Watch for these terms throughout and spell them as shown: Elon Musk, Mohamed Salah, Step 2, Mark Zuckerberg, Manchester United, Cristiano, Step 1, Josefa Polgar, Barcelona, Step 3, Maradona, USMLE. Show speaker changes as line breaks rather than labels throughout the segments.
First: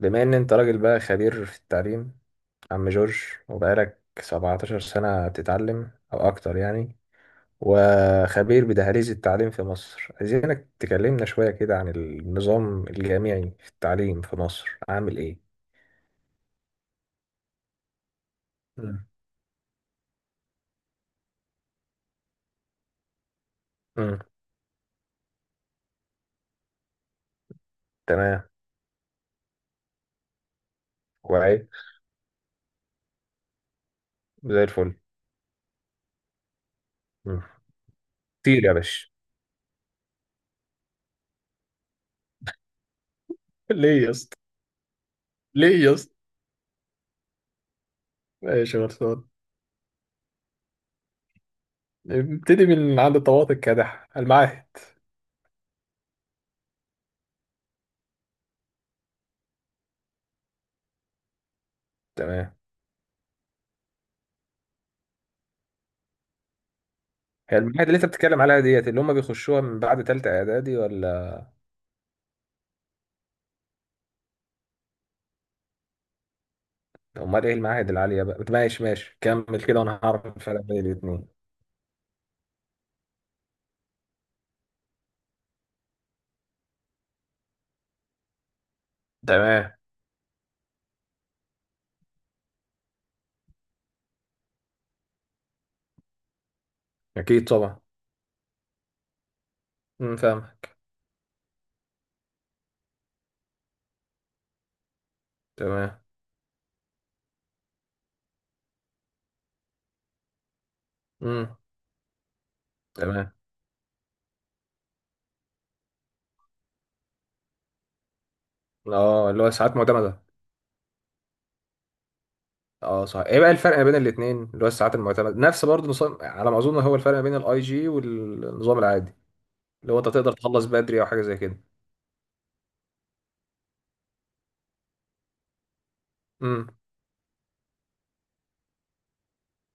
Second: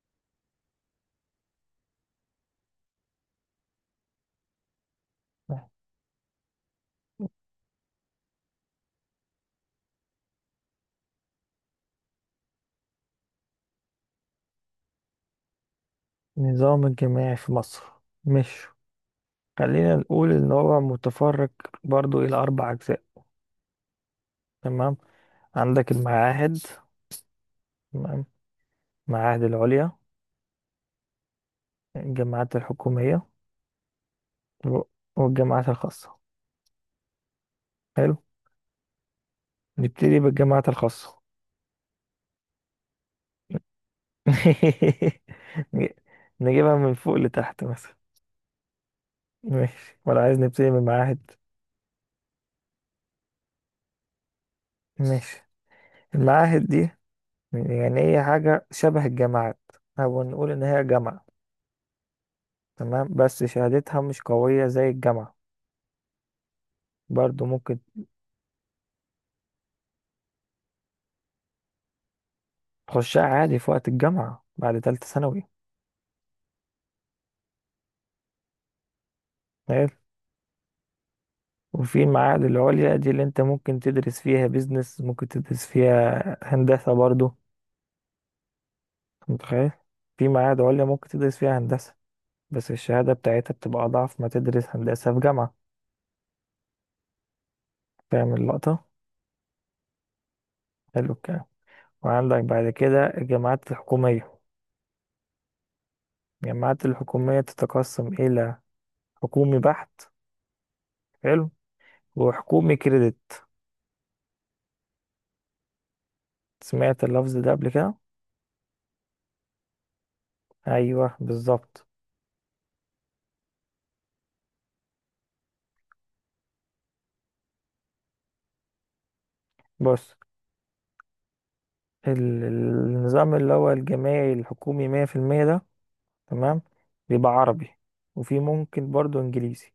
بما ان انت راجل بقى خبير في التعليم، عم جورج، وبقالك 17 سنة بتتعلم او اكتر يعني، وخبير بدهاليز التعليم في مصر. عايزينك تكلمنا شوية كده عن النظام الجامعي في التعليم في مصر عامل ايه؟
النظام الجماعي في مصر. مش
مم.
خلينا نقول ان هو متفرق برضو الى اربع اجزاء.
امم.
تمام، عندك المعاهد، تمام،
تمام.
المعاهد العليا،
كويس.
الجامعات الحكومية
زي
و-
الفل.
والجامعات الخاصة.
مم.
حلو،
طير يا باشا.
نبتدي بالجامعات الخاصة.
ليه يا اسطى؟ ليه
نج-
يا اسطى؟
نجيبها من فوق لتحت مثلا.
ماشي يا غلطان.
ماشي ولا عايز نبتدي من المعاهد؟
ابتدي من عند الطواقي الكادح المعاهد.
ماشي. المعاهد دي يعني هي حاجة شبه الجامعات، أو نقول إن هي جامعة،
تمام.
تمام، بس شهادتها مش قوية زي الجامعة. برضو
هي
ممكن
المعاهد اللي انت بتتكلم عليها ديت اللي هم بيخشوها من بعد تالتة اعدادي ولا؟
تخشها عادي في وقت الجامعة بعد تالتة ثانوي.
امال ايه المعاهد العاليه بقى؟ ماشي ماشي، كمل كده
حلو،
وانا هعرف الفرق بين الاثنين.
وفي المعاهد العليا دي اللي انت ممكن تدرس فيها بيزنس، ممكن تدرس فيها هندسة برضو. متخيل؟
تمام.
في معاهد عليا ممكن تدرس فيها هندسة، بس الشهادة بتاعتها بتبقى أضعف ما تدرس هندسة في جامعة.
اكيد طبعا.
فاهم اللقطة؟
امم، فاهمك.
حلو الكلام. وعندك بعد كده الجامعات الحكومية.
تمام.
الجامعات الحكومية تتقسم إلى حكومي بحت، حلو،
امم.
وحكومي
تمام.
كريدت. سمعت اللفظ ده قبل كده؟
اه، اللي هو الساعات المعتمده.
أيوه بالظبط.
اه صح، ايه بقى الفرق ما بين الاثنين؟ اللي هو الساعات المعتمده نفس برضه نظام على ما اظن. هو الفرق ما بين الاي جي والنظام العادي، اللي هو انت
بص،
تقدر تخلص بدري او حاجه زي كده.
النظام اللي هو الجامعي الحكومي مية في المية ده، تمام،
امم.
بيبقى عربي وفي ممكن برضه إنجليزي.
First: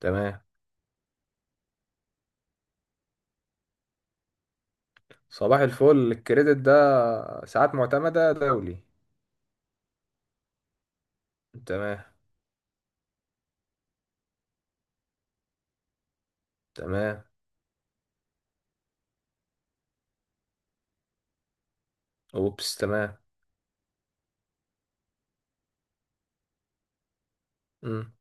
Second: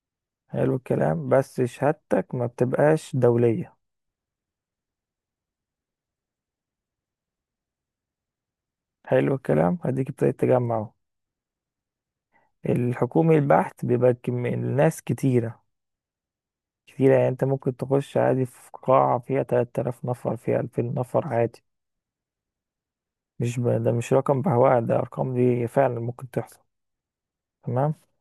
تمام.
حلو الكلام، بس شهادتك ما بتبقاش دولية.
صباح الفل، الكريدت ده ساعات معتمده دولي.
حلو الكلام، هديك ابتديت تجمع اهو.
تمام.
الحكومي البحت بيبقى الناس كتيرة. كتيرة
تمام.
يعني انت ممكن تخش عادي في قاعة فيها 3000 نفر، فيها 2000 نفر، عادي.
اوبس، تمام.
مش ب... ده مش رقم بهواء، ده ارقام دي فعلا ممكن تحصل. تمام.
امم،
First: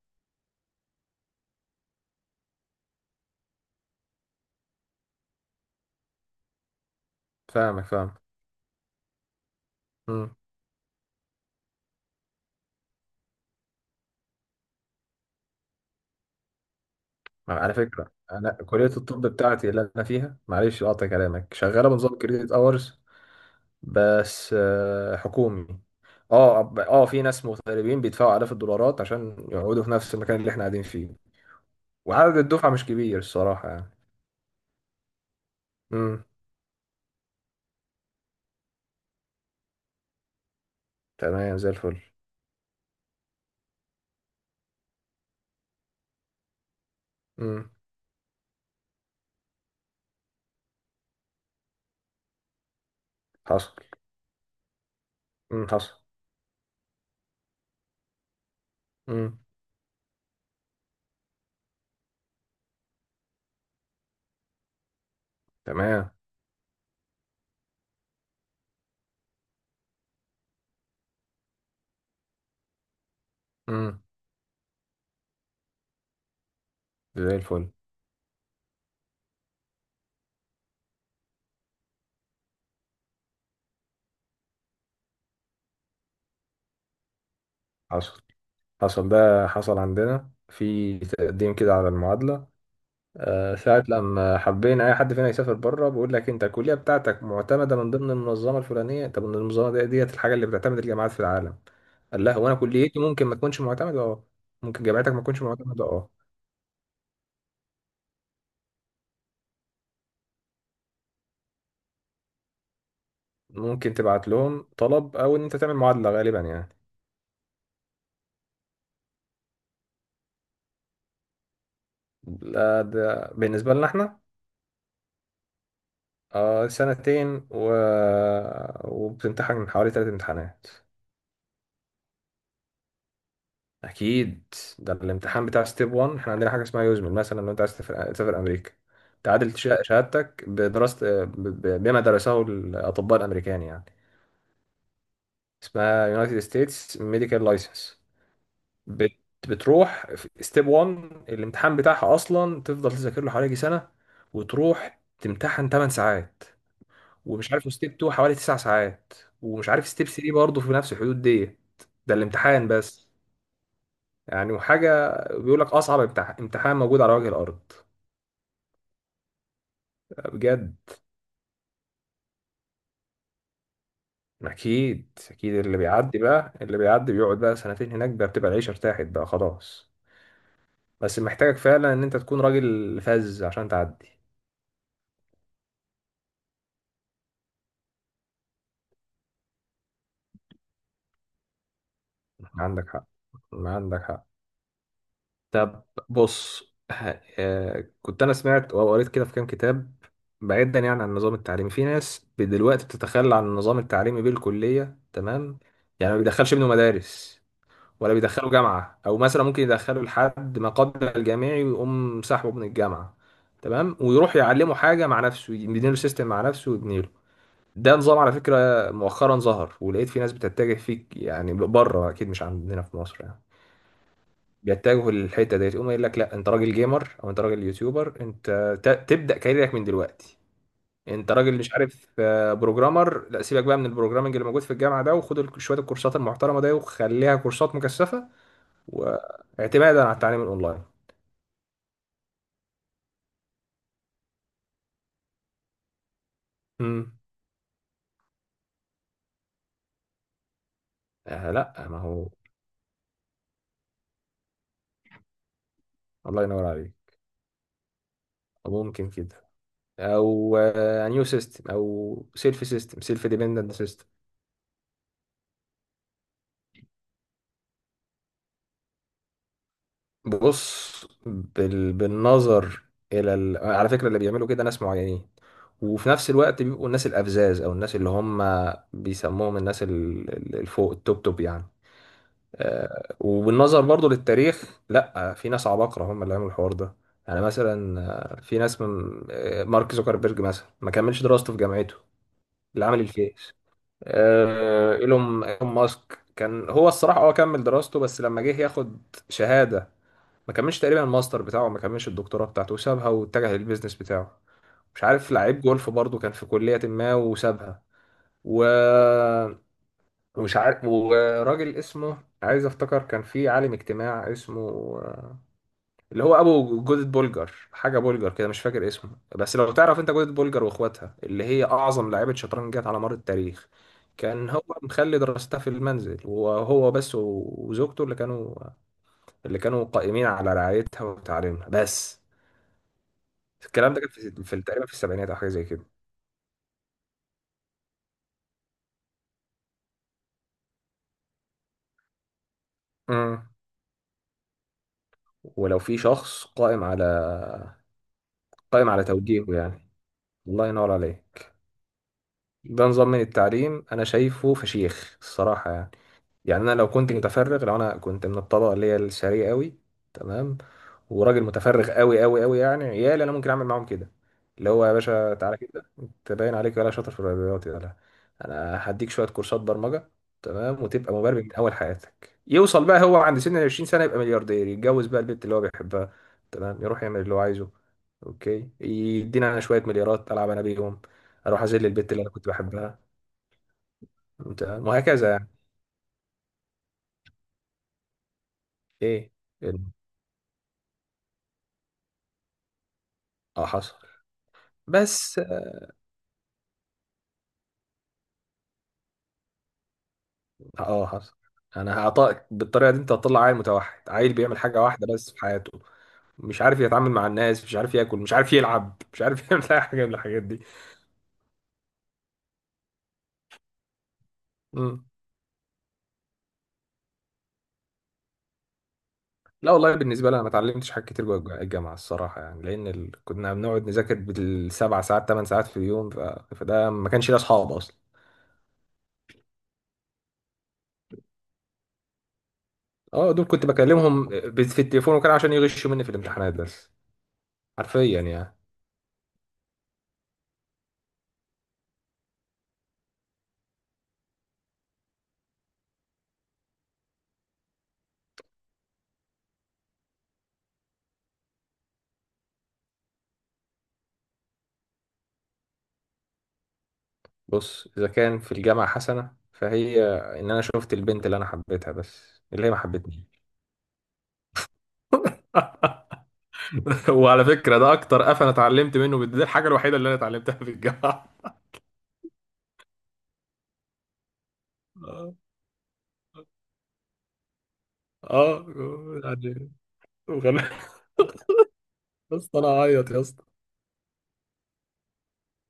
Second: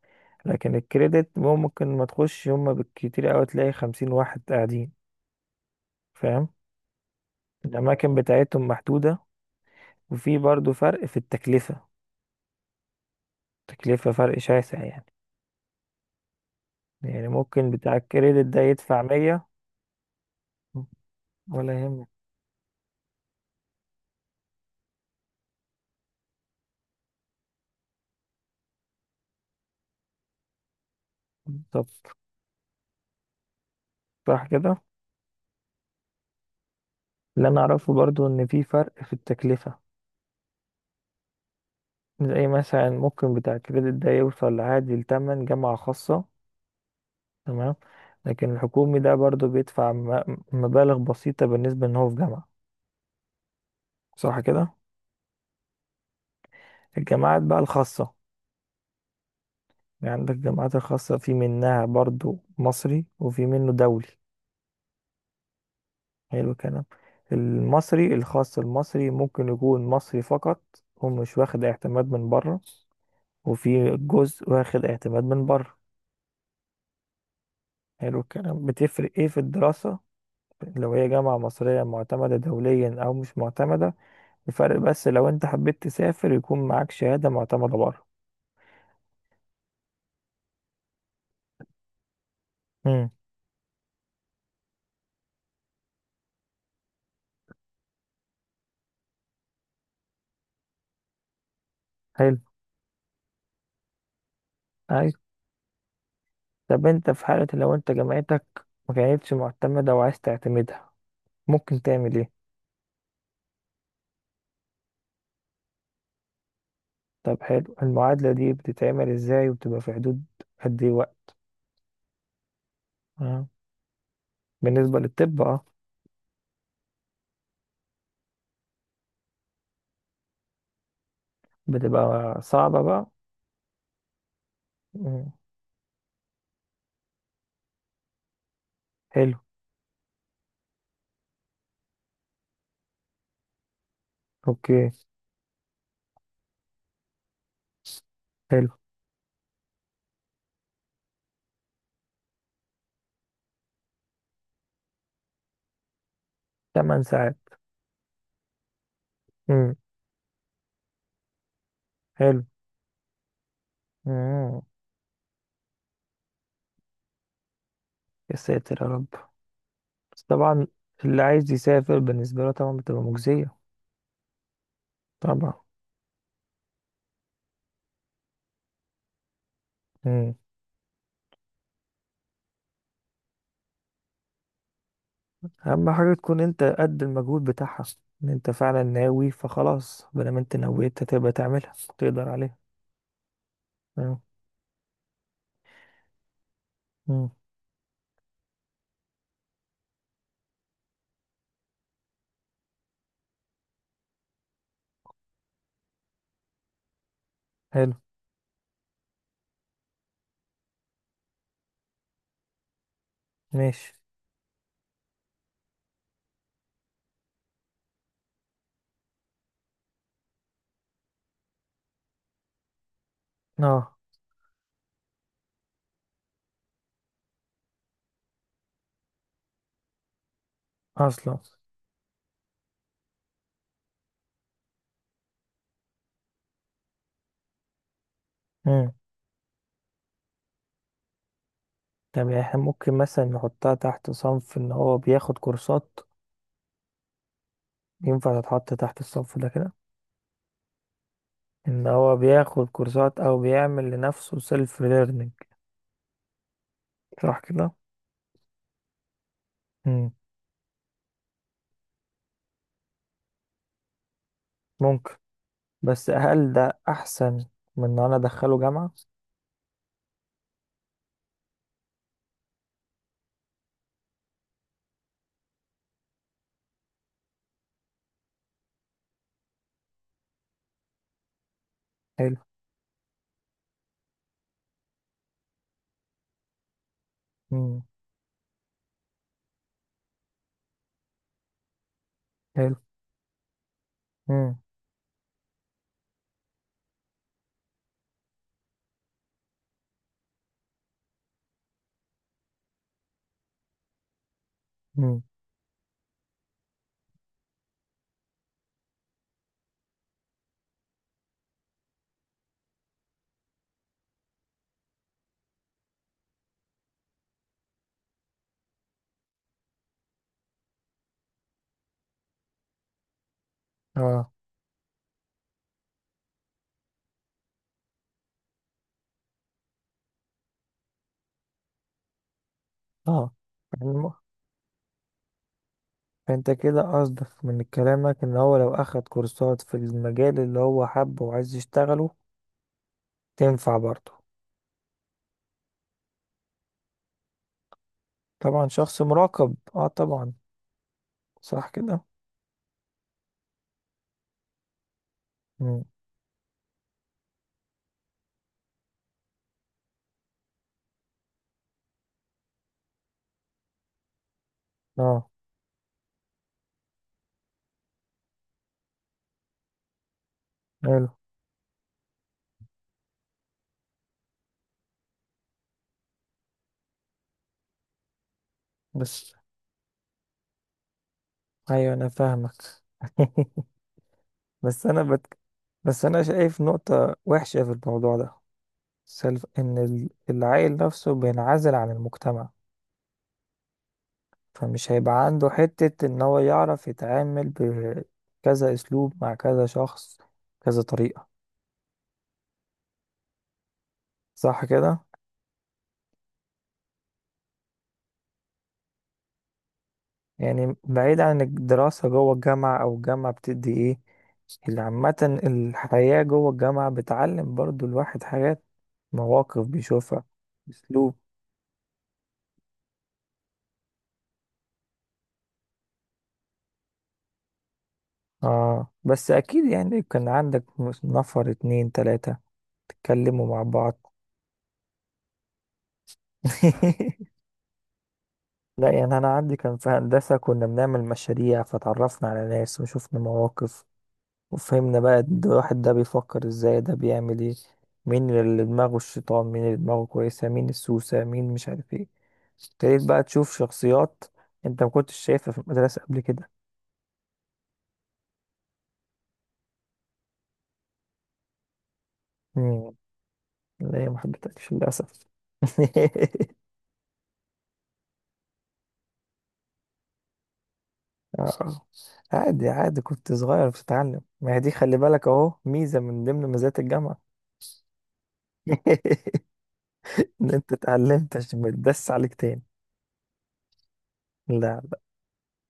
لكن الكريدت ممكن ما تخش، هما بالكتير اوي تلاقي 50 واحد قاعدين. فاهم؟
فاهمك، فاهم.
الاماكن بتاعتهم محدودة، وفي برضو فرق في التكلفة. تكلفة فرق شاسع يعني. يعني
ما
ممكن
على
بتاع
فكرة،
الكريدت
أنا
ده
كلية
يدفع
الطب
100.
بتاعتي اللي أنا فيها، معلش أقطع كلامك،
ولا
شغالة
يهمك.
بنظام كريديت أورز، بس حكومي. اه، في ناس مغتربين بيدفعوا آلاف الدولارات عشان يقعدوا في نفس المكان اللي احنا قاعدين فيه.
بالظبط،
وعدد الدفعة مش كبير الصراحة يعني.
صح كده.
امم.
اللي انا اعرفه برضو ان في فرق في التكلفة.
تمام، زي الفل.
زي مثلا ممكن بتاع الكريدت ده يوصل عادي لتمن جامعة خاصة،
امم،
تمام، لكن الحكومي ده برضو بيدفع مبالغ بسيطة بالنسبة ان هو في جامعة.
حصل.
صح كده.
امم، حصل.
الجامعات بقى الخاصة.
امم.
يعني عندك الجامعات الخاصة في منها برضو مصري وفي منه دولي.
تمام.
حلو الكلام. المصري الخاص، المصري ممكن يكون مصري فقط ومش واخد اعتماد من بره، وفي
امم.
جزء واخد اعتماد من بره.
زي الفل.
حلو الكلام، بتفرق ايه في الدراسة لو هي جامعة مصرية معتمدة دوليا أو مش معتمدة؟ الفرق بس لو أنت حبيت تسافر يكون معاك شهادة معتمدة بره.
حصل، حصل، ده حصل عندنا في تقديم كده على المعادلة.
امم.
ساعة لما حبينا أي حد فينا يسافر بره بيقول لك أنت الكلية بتاعتك معتمدة من ضمن المنظمة الفلانية. طب المنظمة دي ديت الحاجة اللي بتعتمد الجامعات في العالم. قال لها
حلو.
هو أنا كليتي ممكن ما تكونش معتمدة؟ أه. ممكن جامعتك ما
أيوة.
تكونش معتمدة؟ أه.
طب أنت في حالة لو أنت جامعتك ما كانتش معتمدة وعايز تعتمدها، ممكن تعمل إيه؟
ممكن تبعت لهم طلب أو إن أنت تعمل معادلة غالبا يعني.
طب حلو، المعادلة دي بتتعمل إزاي وبتبقى في حدود قد إيه وقت؟
لا، ده
آه.
بالنسبة لنا إحنا.
بالنسبة للطب اه.
سنتين وبتمتحن حوالي ثلاث امتحانات.
بتبقى صعبة بقى.
اكيد. ده
مم.
الامتحان بتاع ستيب 1. احنا عندنا حاجه اسمها يوزمل، مثلا لو انت عايز تسافر، تسافر امريكا،
حلو.
تعادل شهادتك بدراسه بما درسه الاطباء الامريكان يعني.
اوكي.
اسمها يونايتد ستيتس ميديكال لايسنس.
حلو.
بتروح في ستيب 1، الامتحان بتاعها اصلا تفضل تذاكر له حوالي يجي سنه. وتروح تمتحن 8 ساعات.
تمن ساعات.
ومش عارف، ستيب 2 حوالي 9 ساعات. ومش
مم.
عارف، ستيب 3 برضه في نفس الحدود دي. ده
حلو.
الامتحان بس. يعني
مم.
وحاجة، بيقول لك أصعب امتحان موجود على وجه الأرض.
يا ساتر يا رب، بس
لا،
طبعا
بجد.
اللي عايز يسافر بالنسبة له طبعا بتبقى مجزية.
أكيد
طبعا.
أكيد، اللي بيعدي بقى، اللي بيعدي بيقعد بقى سنتين هناك بقى، بتبقى العيشة ارتاحت بقى خلاص.
مم.
بس محتاجك فعلا إن أنت تكون راجل فذ عشان تعدي.
أهم حاجة تكون انت قد المجهود بتاعها، ان انت فعلا ناوي فخلاص، بدل ما انت نويت هتبقى تعملها تقدر عليها.
عندك حق. عندك
مم.
حق. طب. بص
مم.
كنت أنا سمعت أو قريت كده في كام كتاب. بعيدا يعني عن النظام التعليمي، في ناس دلوقتي بتتخلى عن النظام التعليمي بالكلية، تمام. يعني ما بيدخلش ابنه مدارس،
حلو.
ولا بيدخله جامعة، أو مثلا ممكن يدخله لحد ما قبل الجامعي ويقوم سحبه من الجامعة،
ماشي.
تمام. ويروح يعلمه حاجة مع نفسه، يبني له سيستم مع نفسه ويبني له. ده نظام على فكرة مؤخرا ظهر، ولقيت في ناس بتتجه فيك يعني، بره أكيد، مش عندنا في مصر يعني.
اه.
بيتجهوا للحتة ديت، يقوم يقول لك لا أنت راجل جيمر، أو أنت راجل يوتيوبر، أنت تبدأ كاريرك من دلوقتي. انت
اصلا.
راجل مش عارف، بروجرامر، لا سيبك بقى من البروجرامنج اللي موجود في الجامعه ده، وخد شويه الكورسات المحترمه ده وخليها كورسات مكثفه.
مم.
واعتمادا على التعليم الاونلاين.
طب يعني احنا ممكن مثلا نحطها تحت صنف ان هو بياخد كورسات؟
امم.
ينفع تتحط تحت الصف ده كده؟
آه،
ان
لا ما
هو
هو.
بياخد كورسات او بيعمل لنفسه سيلف ليرنينج.
الله ينور عليك.
صح كده.
ممكن كده.
مم.
او نيو سيستم، او سيلف سيستم، سيلف ديبندنت سيستم.
ممكن. بس هل ده احسن من ان انا ادخله جامعة؟
بص بالنظر على فكره اللي بيعملوا كده ناس معينين، وفي نفس الوقت بيبقوا الناس الافذاذ، او الناس اللي هم بيسموهم الناس الفوق، التوب توب يعني.
حلو.
وبالنظر برضو للتاريخ، لا في ناس عباقرة هم اللي عملوا الحوار ده. يعني
مم.
مثلا في ناس من، مارك زوكربيرج مثلا ما كملش دراسته في جامعته،
حلو.
اللي عمل الفيس.
مم.
آه، ايلون إيلون ماسك كان هو الصراحة هو كمل دراسته بس لما جه ياخد شهادة، ما كملش تقريبا الماستر بتاعه، ما كملش الدكتوراه بتاعته وسابها واتجه للبيزنس بتاعه. مش
مم.
عارف لعيب جولف برضو كان في كلية ما وسابها. و ومش عارف، وراجل اسمه، عايز افتكر كان في عالم اجتماع اسمه آه، اللي هو ابو جوزة بولجر، حاجه بولجر كده مش فاكر اسمه. بس لو تعرف انت جوزة بولجر واخواتها اللي هي اعظم لاعيبه شطرنج جت على مر التاريخ.
اه.
كان هو مخلي دراستها في المنزل، وهو بس وزوجته اللي كانوا، اللي كانوا قائمين على رعايتها وتعليمها بس.
اه.
الكلام ده كان
الم-
في تقريبا في السبعينات او حاجه زي كده.
فانت كده قصدك من كلامك ان هو لو اخد كورسات في المجال اللي هو حبه وعايز يشتغله،
امم.
تنفع برضه؟
ولو في شخص قائم على،
طبعا
قائم
شخص
على توجيهه
مراقب، اه
يعني.
طبعا.
الله ينور عليه.
صح كده.
ده نظام من التعليم انا شايفه فشيخ الصراحه
مم.
يعني. يعني انا لو كنت متفرغ، لو انا كنت من الطبقه اللي هي الثريه قوي، تمام، وراجل متفرغ قوي قوي قوي يعني، عيالي انا ممكن اعمل معاهم كده. اللي هو يا
اه.
باشا تعالى كده انت باين عليك ولا شاطر في الرياضيات يا لا. انا هديك شويه كورسات برمجه، تمام،
حلو.
وتبقى مبرمج من اول حياتك. يوصل بقى هو عند سن ال 20 سنه، يبقى ملياردير، يتجوز بقى البنت اللي هو بيحبها، تمام. يروح يعمل اللي هو عايزه. اوكي،
بس
يدينا انا شويه مليارات العب انا بيهم. اروح اذل
ايوه انا
البت اللي انا كنت
فاهمك.
بحبها،
بس
تمام،
انا بت...
وهكذا يعني.
بس انا شايف نقطة وحشة في الموضوع ده.
ايه؟
سلف ان
ال-
العيل نفسه بينعزل عن المجتمع،
اه حصل.
فمش هيبقى
بس
عنده
اه،
حتة ان هو يعرف يتعامل بكذا اسلوب مع كذا شخص، كذا طريقة.
حصل. انا هعطاك بالطريقه دي، انت هتطلع عيل متوحد، عيل بيعمل
صح
حاجه
كده.
واحده بس في حياته. مش عارف يتعامل مع الناس، مش عارف ياكل، مش عارف يلعب، مش عارف يعمل اي حاجه من الحاجات دي.
يعني بعيد عن الدراسة جوه الجامعة، او الجامعة بتدي ايه اللي
مم.
عامة؟ الحياة جوه الجامعة بتعلم برضو الواحد حاجات، مواقف
لا والله،
بيشوفها،
بالنسبه لي انا ما اتعلمتش حاجات
اسلوب.
كتير جوه الجامعه الصراحه يعني، لان كنا بنقعد نذاكر بالسبع ساعات ثمان ساعات في اليوم، فده ما كانش ليه اصحاب اصلا.
اه بس اكيد يعني كان عندك نفر اتنين تلاتة
اه، دول
تتكلموا مع
كنت
بعض.
بكلمهم في التليفون، وكان عشان يغشوا مني في الامتحانات بس. حرفيا يعني.
لا يعني انا عندي كان في هندسة كنا بنعمل مشاريع فتعرفنا على ناس وشفنا مواقف، وفهمنا بقى ده الواحد ده بيفكر ازاي، ده بيعمل ايه، مين اللي دماغه الشيطان، مين اللي دماغه كويسة، مين السوسة، مين مش عارف ايه. ابتديت بقى تشوف شخصيات انت ما كنتش شايفها في المدرسة قبل كده.
بص، إذا كان في الجامعة حسنة فهي إن أنا شفت البنت اللي أنا حبيتها، بس اللي هي ما
مم.
حبتني.
لا ما حبيتهاش للأسف.
وعلى فكرة، ده أكتر قفا أنا اتعلمت منه، دي الحاجة الوحيدة اللي أنا اتعلمتها في الجامعة.
آه. عادي عادي، كنت صغير بتتعلم، ما هي دي خلي بالك
آه.
اهو ميزة من ضمن مزايا الجامعة.
آه، يعني
ان
وغل...
انت اتعلمت عشان ما تدس عليك
يا اسطى
تاني.
أنا أعيط يا اسطى.
لا. لا.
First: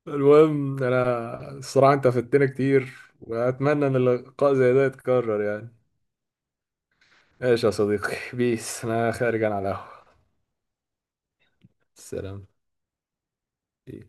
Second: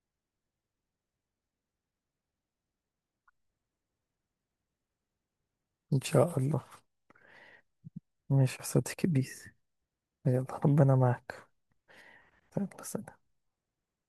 المهم أنا الصراحة أنت فدتنا كتير. وأتمنى إن اللقاء زي ده يتكرر يعني.
ان شاء الله.
ماشي يا صديقي
ماشي يا
بيس،
صديقي،
أنا خارج
بيس.
أنا على القهوة.
يلا ربنا معك.
سلام.
يلا سلام.
بيس.